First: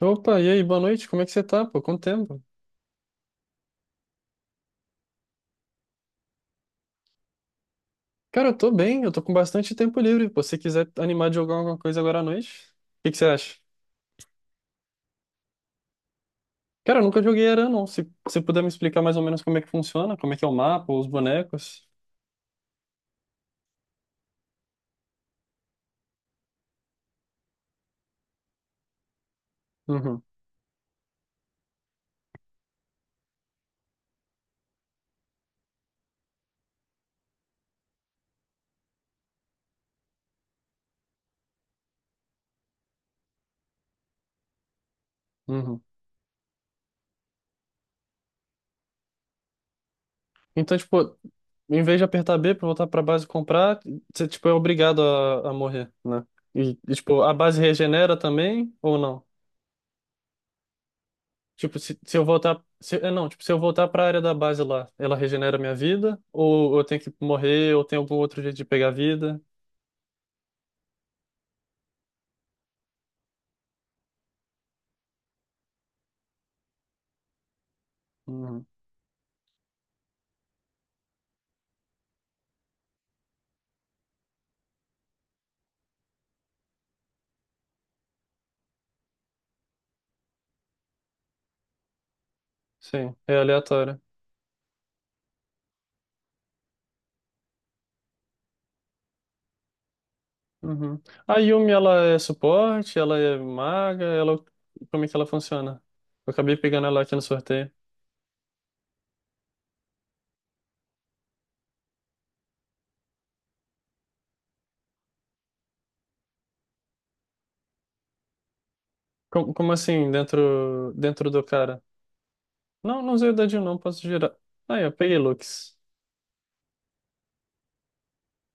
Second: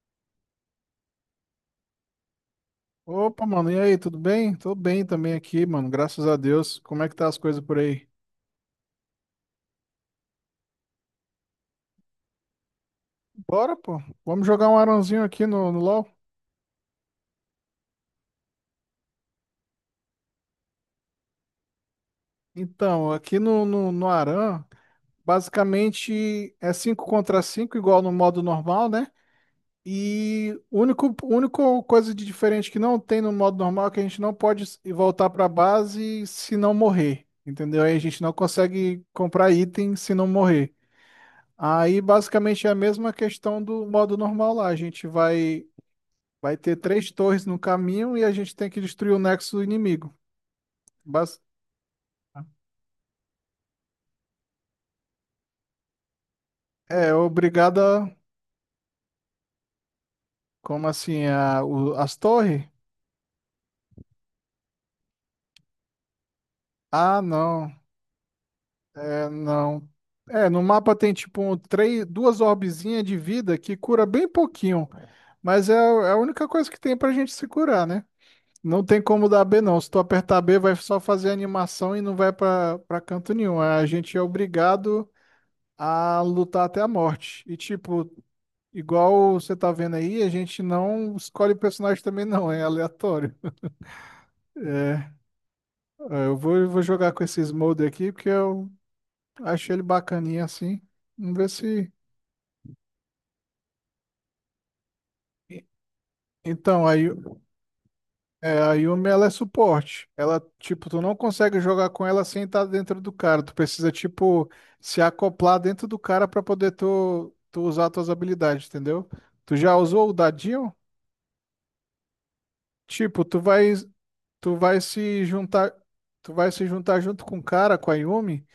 Opa, e aí, boa noite, como é que você tá, pô? Quanto tempo? Opa, mano, e aí, tudo bem? Tô bem também aqui, mano, graças a Deus. Como é que tá as coisas por aí? Cara, eu tô bem, eu tô com bastante tempo livre, pô. Se você quiser animar de jogar alguma coisa agora à noite, o que que você acha? Bora, pô. Vamos jogar um arãozinho aqui no LoL? Cara, eu nunca joguei Aran, não. Se você puder me explicar mais ou menos como é que funciona, como é que é o mapa, os bonecos. Então, aqui no Arã, basicamente é 5 contra 5, igual no modo normal, né? Uhum, E único coisa de diferente que não tem no modo normal é que a gente não pode ir voltar pra base se não morrer, entendeu? Aí a gente não consegue comprar item se não morrer. Aí basicamente é a mesma questão do modo normal lá. A gente vai uhum. Vai ter três torres no caminho e a gente tem que destruir o nexo inimigo. Então, tipo, Bas- em vez de apertar B pra voltar pra base e comprar, você, tipo, é obrigado a morrer, né? E, É tipo, a base regenera obrigada, também ou não? como assim, Tipo, se, as se eu voltar. torres? Se, é, Não, tipo, se eu voltar pra área da base lá, ela regenera minha vida? Ou eu tenho que Ah, não, morrer? Ou tem algum outro jeito de pegar vida? não. É, no mapa tem tipo um, três, duas orbezinhas de vida que cura bem pouquinho, mas é a única coisa que tem pra gente se curar, né? Uhum. Não tem como dar B não. Se tu apertar B, vai só fazer animação e não vai pra canto nenhum. A gente é obrigado a lutar até a morte. E tipo, igual você tá vendo aí, a gente não escolhe o personagem também não, é Sim, aleatório. é aleatório. É, Eu vou jogar com esses moldes aqui porque eu achei ele bacaninha assim. Uhum. Vamos A ver Yumi, se. ela é suporte? Ela é maga? Ela, como é que ela funciona? Eu acabei pegando Então, ela aqui no sorteio. A Yumi ela é suporte. Ela, tipo, tu não consegue jogar com ela sem estar dentro do cara. Tu precisa, tipo, se acoplar dentro do cara pra poder tu usar tuas habilidades, entendeu? Como, Tu como já assim, usou o dadinho? dentro do cara? Não, não Tipo, usei o dadinho, não, posso girar. tu vai Aí, eu peguei se juntar, Lux. tu vai se juntar junto com o cara, com a Yumi.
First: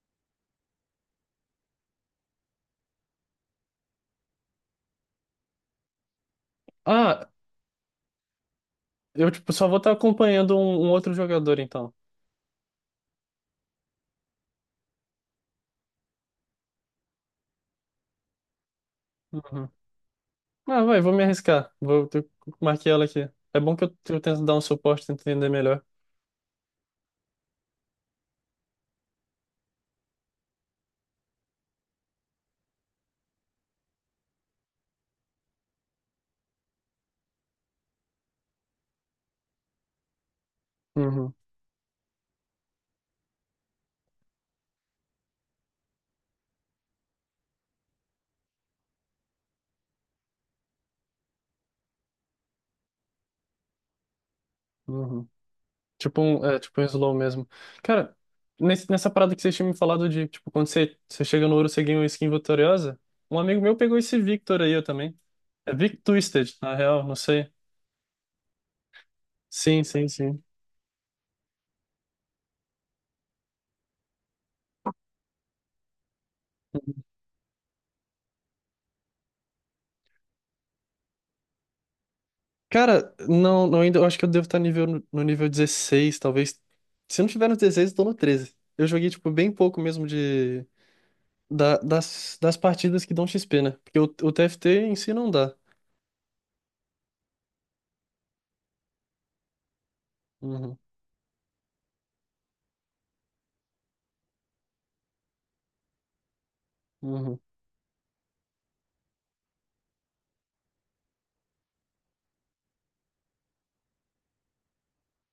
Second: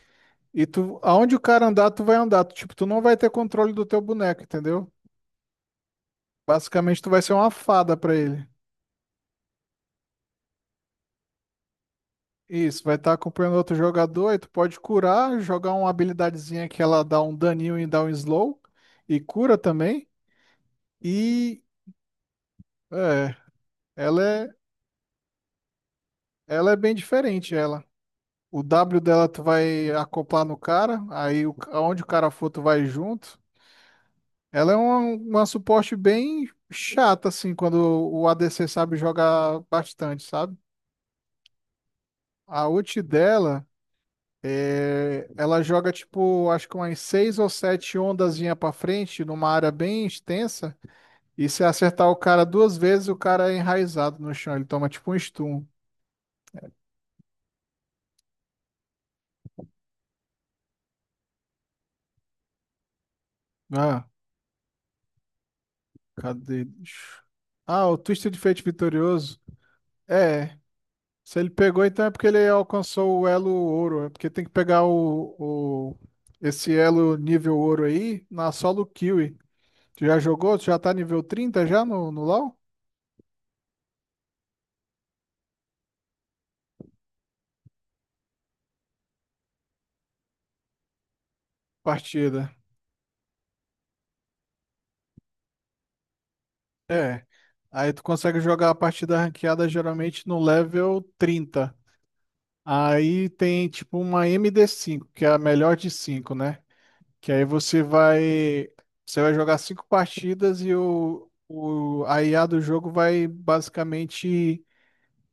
E tu, aonde o cara andar, tu vai andar. Tu, tipo, tu não vai ter controle do teu boneco, entendeu? Basicamente, tu vai Ah, ser uma fada pra ele. eu tipo, só vou estar acompanhando um outro jogador, então. Isso, vai estar acompanhando outro jogador, e tu pode curar, jogar uma habilidadezinha que ela dá um daninho e dá um slow, e cura Uhum. também. Ah, vai, vou me E arriscar. Eu marquei ela aqui. é, É bom que eu ela tento é, dar um suporte, tento entender melhor. ela é bem diferente, ela. O W dela tu vai acoplar no cara, aí aonde o cara for, tu vai junto. Ela é uma suporte bem chata, assim, quando o ADC sabe jogar bastante, sabe? Uhum, A ult dela, ela joga tipo, acho que umas seis ou sete ondazinha pra frente, numa área bem extensa. E se acertar o cara duas vezes, o cara é enraizado no chão. Ele toma tipo um uhum. stun. Tipo um slow mesmo. Cara, nessa parada que vocês tinham me falado de, tipo, quando você chega no ouro, você ganha uma skin vitoriosa. Um amigo meu pegou Ah, esse Victor aí, eu também. É Vic Twisted, cadê? na real, não sei. Ah, o Twisted Fate vitorioso. Sim, sim, sim. É. Se ele pegou, então é porque ele alcançou o elo ouro. É porque tem que pegar esse elo nível ouro aí na solo kill. Tu já jogou? Tu já tá nível 30 já no LoL? Cara, não, não ainda, eu acho que eu devo estar nível, no no nível 16, talvez. Se eu não tiver no 16, eu tô no 13. Eu joguei, tipo, bem pouco mesmo de, da- das, Partida. das partidas que dão XP, né? Porque o TFT em si não dá. É. Aí tu consegue jogar a partida ranqueada geralmente no Uhum, level 30. Aí tem tipo uma md5, que é a melhor de 5, né? Que uhum, aí você vai jogar cinco partidas e o a IA do jogo vai basicamente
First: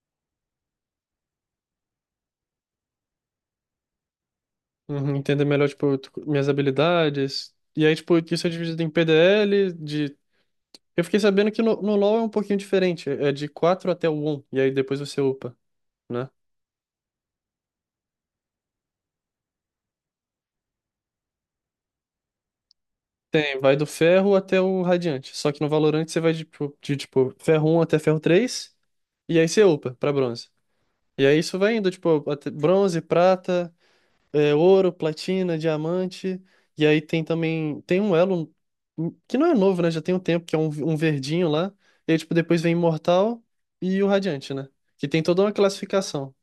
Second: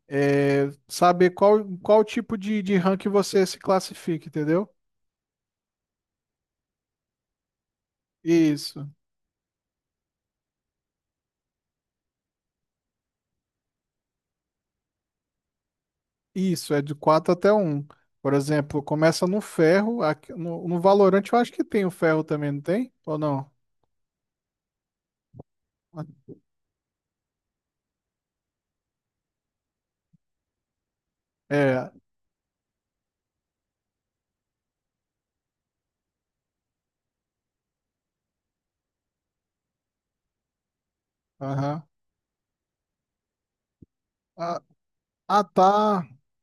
saber qual tipo de rank você se classifica, entendeu? uhum. Entender melhor, tipo, minhas habilidades. E aí, tipo, isso é dividido Isso. em PDL, de. Eu fiquei sabendo que no LoL é um pouquinho diferente. É de 4 até o 1, e aí depois você upa, né? Isso, é de quatro até um. Por exemplo, começa no ferro, no Valorant eu acho que tem o ferro também, não tem? Ou não? Tem, vai do ferro até o radiante. Só que no Valorant você vai de, tipo, ferro um até ferro 3 e aí você upa pra bronze. E aí isso vai indo, É, tipo, até bronze, prata, ouro, platina, diamante. E aí tem também, tem um elo que não é novo, né? Já tem um tempo, que é um verdinho lá. aham. E aí, tipo, depois vem imortal e o radiante, Ah, né? Que tem toda uma tá. classificação.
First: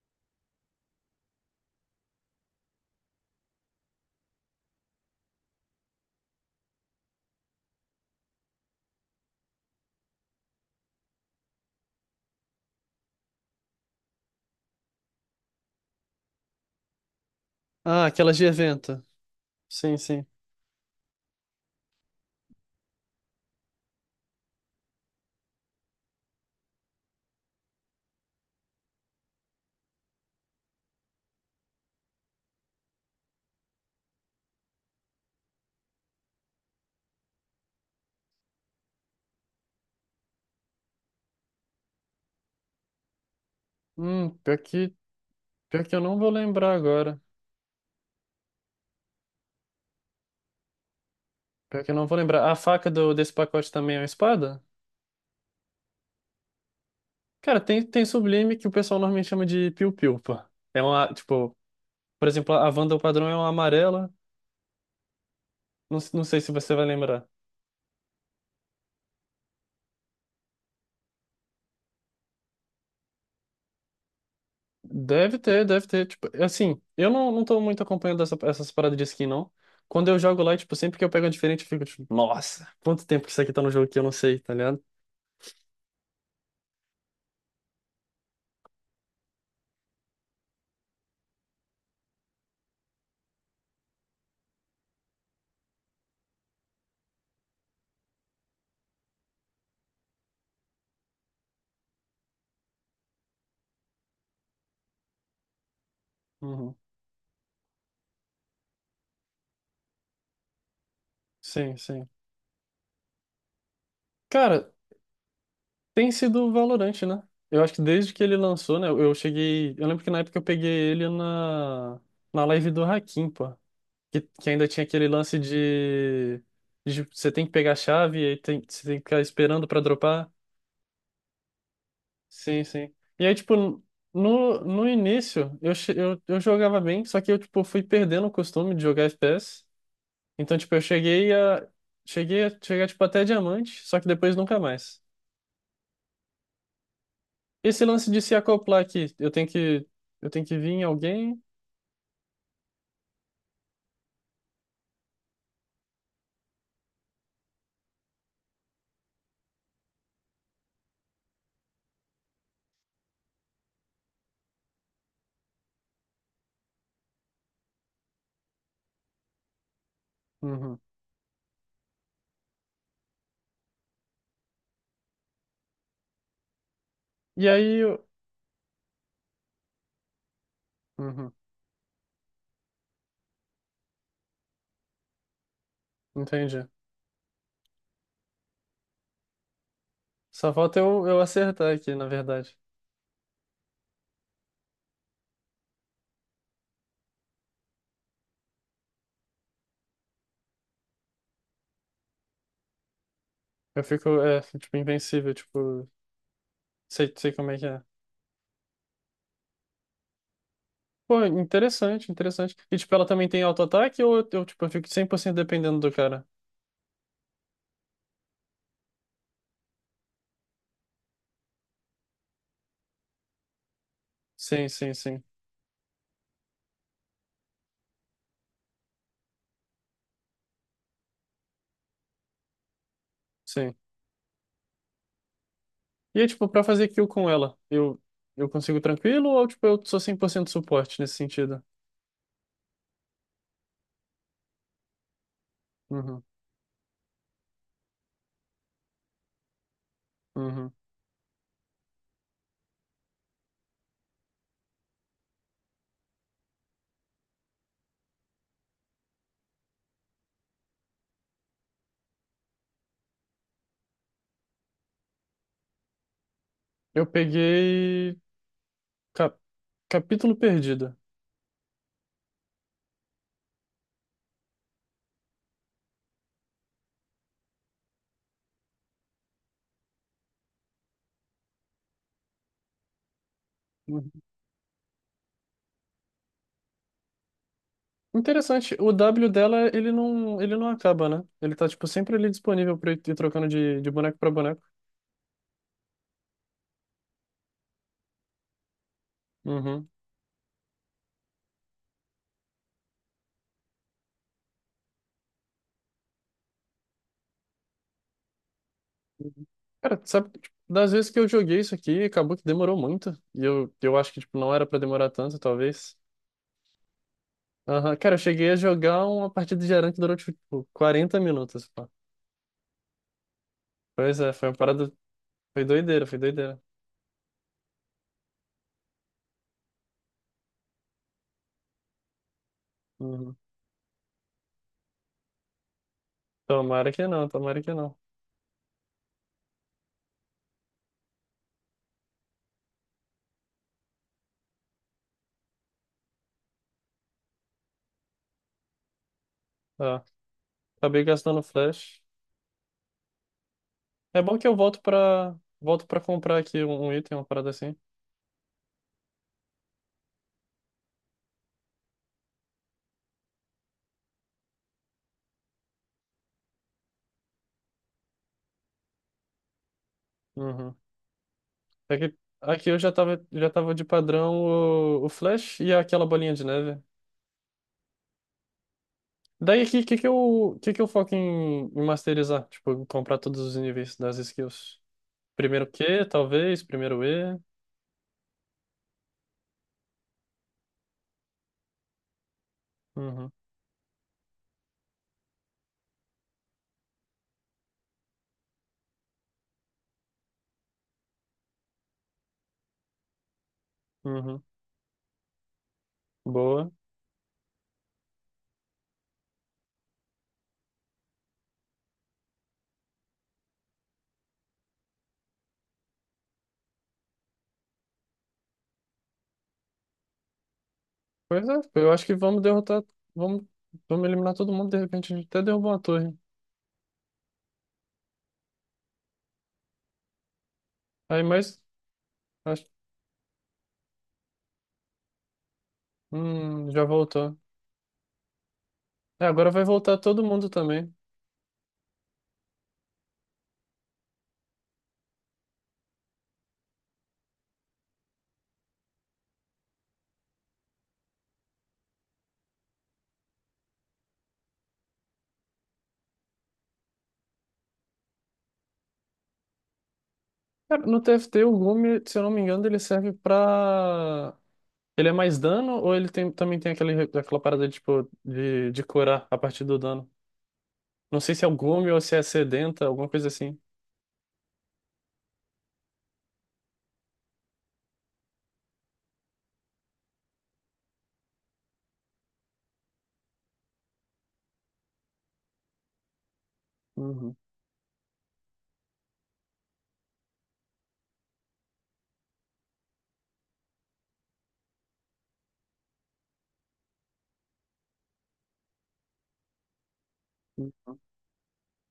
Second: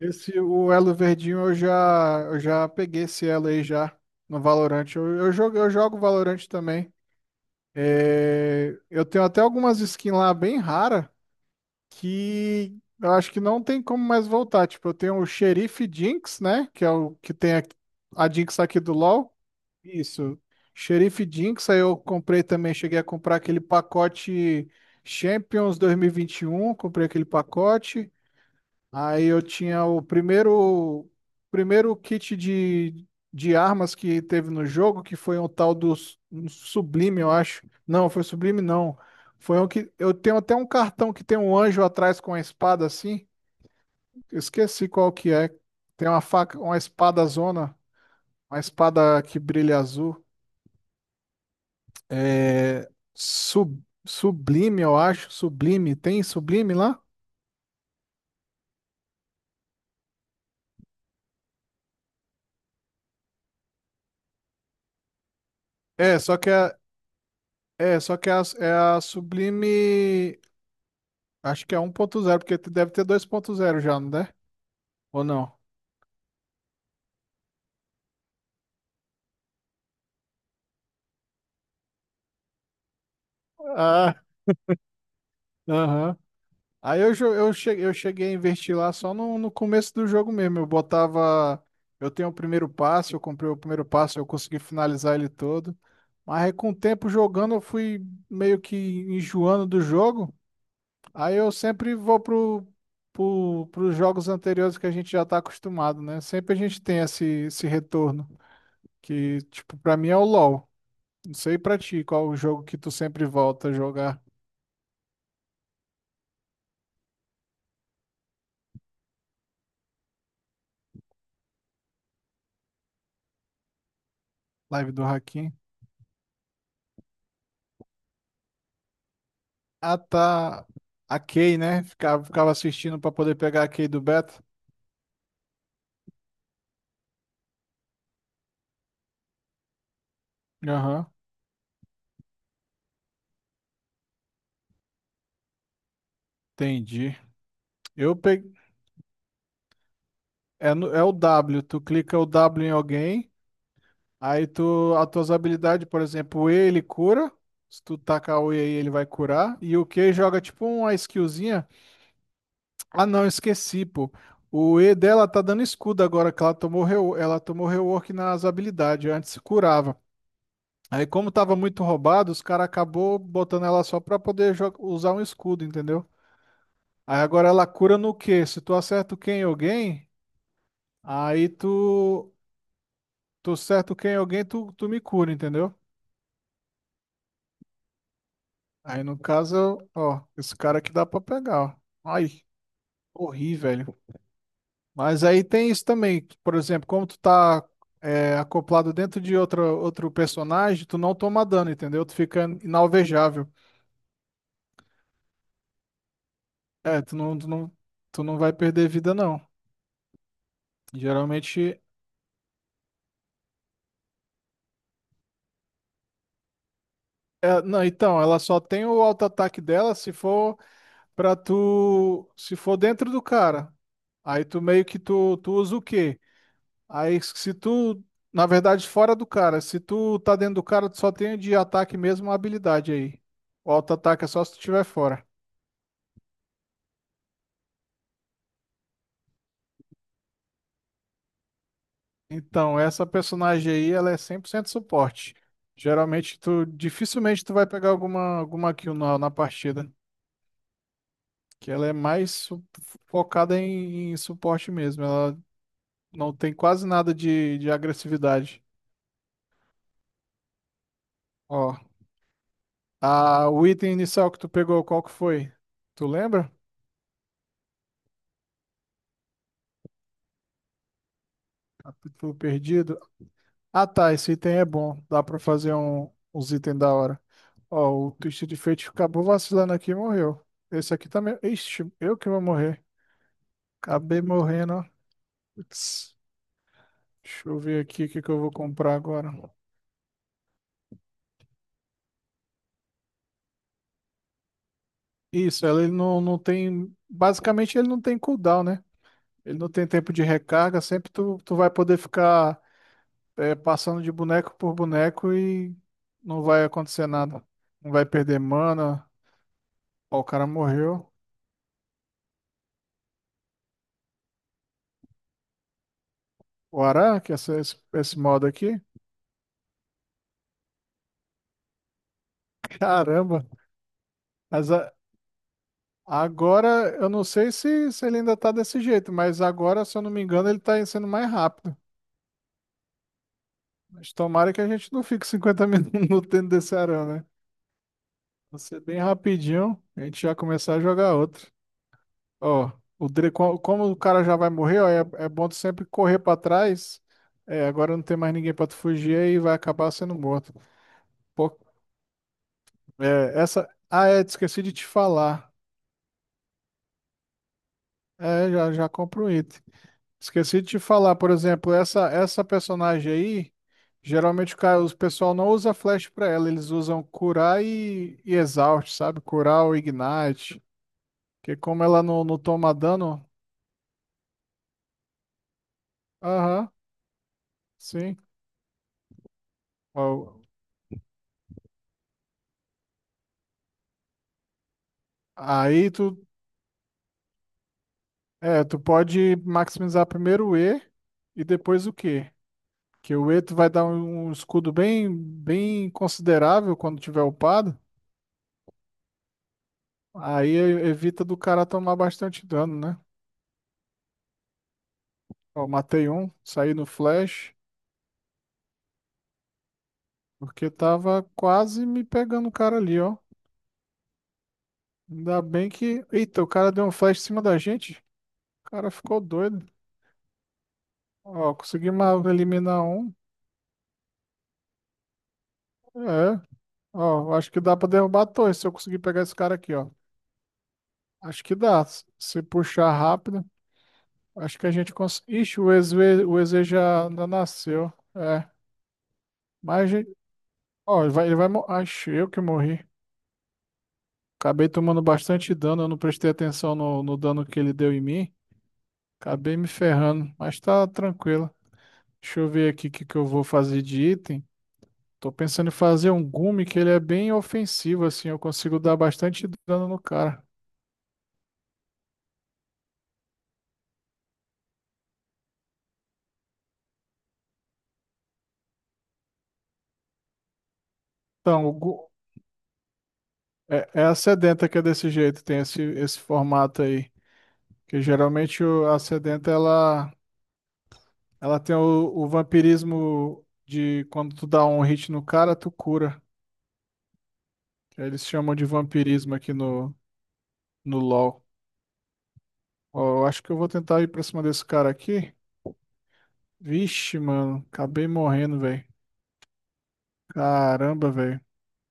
O elo verdinho eu já peguei esse elo aí já no Valorant. Eu jogo Valorant também. É, eu tenho até algumas skins lá bem rara que eu acho que não tem como mais voltar. Tipo, eu tenho o Xerife Jinx, né? Que é o que tem a, Ah, a aquelas de Jinx aqui do evento. LoL. Sim, sim. Isso. Xerife Jinx, aí eu comprei também, cheguei a comprar aquele pacote Champions dois mil e vinte e um. Comprei aquele pacote. Aí eu tinha o primeiro kit de armas que teve no jogo, que foi um tal do um Sublime, eu acho. Não, foi Sublime não. Foi um que eu tenho até um cartão que tem um anjo atrás com a espada assim. Hum, Eu pior esqueci que, qual que é. pior que eu Tem não uma vou faca, lembrar uma agora. espada zona, uma espada que brilha azul. Pior que eu não vou lembrar. A É, faca desse pacote também é uma espada? Sublime, eu acho. Sublime, tem Sublime lá? Cara, tem sublime que o pessoal normalmente chama de piu-piu, pô. É uma, tipo, por exemplo, a Wanda o padrão é uma amarela. Não, É, não só sei que se você é, vai lembrar. é, só que é a, É a Sublime. Acho que é 1.0 porque deve ter 2.0 já, não é? Ou Deve não? ter, deve ter. Tipo, assim, eu não tô muito acompanhando essas paradas de skin, não. Quando eu jogo lá, tipo, sempre que eu pego uma diferente, eu fico tipo, nossa, quanto tempo que isso aqui tá no jogo que eu não Ah, sei, tá ligado? aham. Aí eu, jo- eu cheguei a investir lá só no começo do jogo mesmo. Eu botava. Eu tenho o primeiro passo, eu comprei o primeiro passo, eu consegui finalizar ele todo. Mas aí, com o tempo jogando, eu fui meio que enjoando do jogo. Aí eu sempre vou pros jogos anteriores que a gente já tá acostumado, né? Sempre a Uhum. gente tem esse retorno, que, tipo, pra mim é o LoL. Não sei Sim, pra ti sim. qual o jogo que tu sempre volta a jogar. Cara, tem sido o Valorant, né? Eu acho que desde que ele lançou, né? Eu cheguei. Eu lembro que na época eu peguei ele na live do Hakim, pô. Que ainda tinha Live do aquele lance Hakim. de você tem que pegar a chave e aí você tem que ficar esperando pra Ah, dropar. tá. A Kay, né? Ficava Sim, sim. assistindo pra E aí, poder tipo, pegar a Kay do beta. no início eu jogava bem, só que eu, tipo, fui perdendo o costume de jogar FPS. Então, tipo, eu Aham, cheguei a. Cheguei a chegar, tipo, até diamante, só que depois nunca mais. entendi. Esse lance Eu de se peguei. acoplar aqui, eu tenho que vir É, em é o alguém? W, tu clica o W em alguém. Aí tu, as tuas habilidades, por exemplo, o E ele cura. Se tu tacar o E aí, ele vai curar. E o Q joga tipo uma skillzinha. Ah, não, esqueci, pô. O E dela tá dando escudo agora, que ela tomou, ela tomou rework nas habilidades. Antes curava. Uhum. Aí, como tava muito roubado, os caras acabou botando ela só pra poder usar um escudo, entendeu? Aí E agora ela aí cura eu. no Q. Se tu acerta o Q em alguém, Uhum. aí tu. Tu acerta o Q em alguém, tu me cura, entendeu? Entendi. Aí no caso, ó, Só esse falta cara aqui dá eu pra pegar, acertar aqui, na ó. Ai, verdade. corri, velho. Mas aí tem isso também, que, por exemplo, como tu tá acoplado dentro de outro personagem, tu não toma dano, entendeu? Tu fica inalvejável. Eu fico, tipo, invencível, tipo, É, sei, tu sei não, tu como é que não, é. tu não vai perder vida, não. Pô, Geralmente, interessante, interessante. E, tipo, ela também tem auto-ataque ou eu fico 100% dependendo do cara? Não, então, ela só tem o auto-ataque dela se for pra tu, se for dentro do cara. Aí tu Sim, meio sim, que sim, tu usa o quê? Aí, se tu, na verdade, fora do cara, se tu tá dentro do cara, tu só tem de ataque mesmo a habilidade aí. O sim. auto-ataque é só se tu tiver fora. E, aí, tipo, pra fazer kill com ela, eu consigo tranquilo ou, tipo, eu sou 100% suporte nesse sentido? Então, essa personagem aí, ela é 100% suporte. Uhum, Geralmente, tu dificilmente tu vai pegar alguma kill na partida, uhum. que ela é mais focada em suporte mesmo. Ela não tem quase nada de agressividade. Ó, o item inicial que tu pegou, qual que foi? Tu lembra? Eu peguei. cap- Capítulo perdido. A- Tu perdido? Ah, tá, esse item é bom. Dá pra fazer uns itens da hora. Ó, o Twisted Fate acabou vacilando aqui e morreu. Esse aqui também. Ixi, eu que vou morrer. Uhum. Acabei morrendo, ó. Putz, deixa eu ver aqui o que que eu vou Interessante, o comprar W agora. dela, ele não acaba, né? Ele tá, tipo, sempre ali disponível pra eu ir trocando de boneco pra boneco. Isso, ele não tem. Basicamente, ele não tem cooldown, né? Ele não tem Uhum. tempo de recarga. Sempre tu vai poder ficar passando de boneco por boneco e não vai acontecer nada. Não vai perder mana. Cara, tu Ó, o sabe, que, cara tipo, das vezes morreu. que eu joguei isso aqui, acabou que demorou muito. E eu acho que, tipo, não era pra demorar tanto, talvez. O Araque, essa, esse, Aham, cara, eu esse modo cheguei a aqui? jogar uma partida de Aran que durou, tipo, 40 minutos, pô. Caramba! Pois é, foi uma Mas parada. Foi doideira, foi doideira. agora, eu não sei se ele ainda tá desse jeito, mas agora, se eu não me engano, ele tá sendo mais rápido. Uhum. Mas tomara que a gente não fique 50 minutos dentro desse Tomara que arame, né? não, tomara que não. Vai ser bem rapidinho, a gente já começar a jogar outro. Ó, o Dre, como o cara já vai morrer, ó, é bom tu sempre correr pra trás. É, agora não tem mais ninguém pra tu fugir e vai acabar Ah, sendo morto. acabei gastando Pô, flash. é, essa. Ah, É bom que eu esqueci de volto te pra. falar. Volto pra comprar aqui um item, uma parada assim. É, já, já compro um item. Esqueci de te falar, por exemplo, essa personagem aí, geralmente os pessoal não usa flash pra ela, eles usam curar e exaust, sabe? Curar ou ignite, Uhum. porque como É ela que não aqui toma eu já tava, dano, já tava de padrão o flash e aquela bolinha de aham, neve. sim. Daí, o que, que, que Ó, eu, que, que eu foco em masterizar? Tipo, comprar todos os níveis das skills. Primeiro aí Q, tu talvez. Primeiro E. é, tu pode maximizar primeiro o E e depois o Q, que Uhum, o E tu vai dar um escudo bem bem considerável quando tiver upado, aí evita do cara tomar bastante dano, né? uhum. Ó, matei um, Boa. saí no flash, porque tava quase me pegando o cara ali, ó. Ainda bem que. Eita, o cara deu um flash em cima da gente. O cara ficou doido. Pois é, Ó, eu consegui acho que vamos derrotar. eliminar um. Vamos, vamos eliminar todo mundo. De repente, a gente até derrubou uma torre. É. Ó, acho que dá pra derrubar a torre se eu conseguir pegar esse cara aqui, ó. Aí, Acho que mas. dá. Se Acho, puxar rápido, acho que a gente consegue. Ixi, o EZ já já ainda voltou. nasceu. É. É, agora vai Mas, voltar todo mundo também. ó, ele vai. Acho eu que morri. Acabei tomando bastante dano, eu não prestei atenção no dano que ele deu em mim. Acabei me ferrando, mas tá tranquilo. Deixa eu ver aqui o que que eu vou fazer de item. Tô pensando em fazer um gume que ele é bem ofensivo, assim, eu consigo dar bastante dano no cara. Cara, no TFT, o Lume, se eu não me engano, ele serve pra. Ele é mais dano ou também tem aquela parada de, tipo, de curar a partir do dano? Não sei se é o Então, Gume ou se é Sedenta, alguma coisa assim. É a sedenta que é desse jeito, tem esse formato aí. Que geralmente a sedenta, ela tem o vampirismo de quando tu dá um hit no cara, tu cura. Uhum. Que eles chamam de vampirismo aqui no LoL. Ó, eu acho que eu vou tentar ir pra cima desse cara aqui. Vixe, mano, acabei morrendo, velho. Caramba, velho.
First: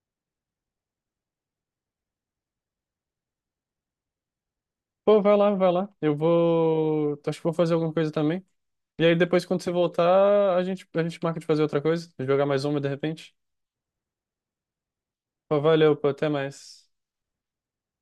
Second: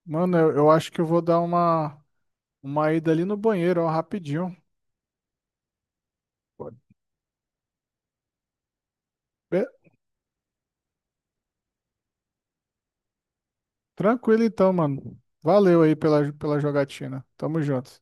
Mano, eu acho que eu vou dar uma ida ali no banheiro, ó, rapidinho. Pô, vai lá, vai lá. Eu Pode. vou. Acho que vou fazer alguma coisa também. E aí depois, quando você Be- voltar, a gente marca de fazer outra coisa, jogar mais uma de repente. Tranquilo então, mano. Pô, Valeu valeu, aí pô, até pela mais. jogatina. Tamo junto.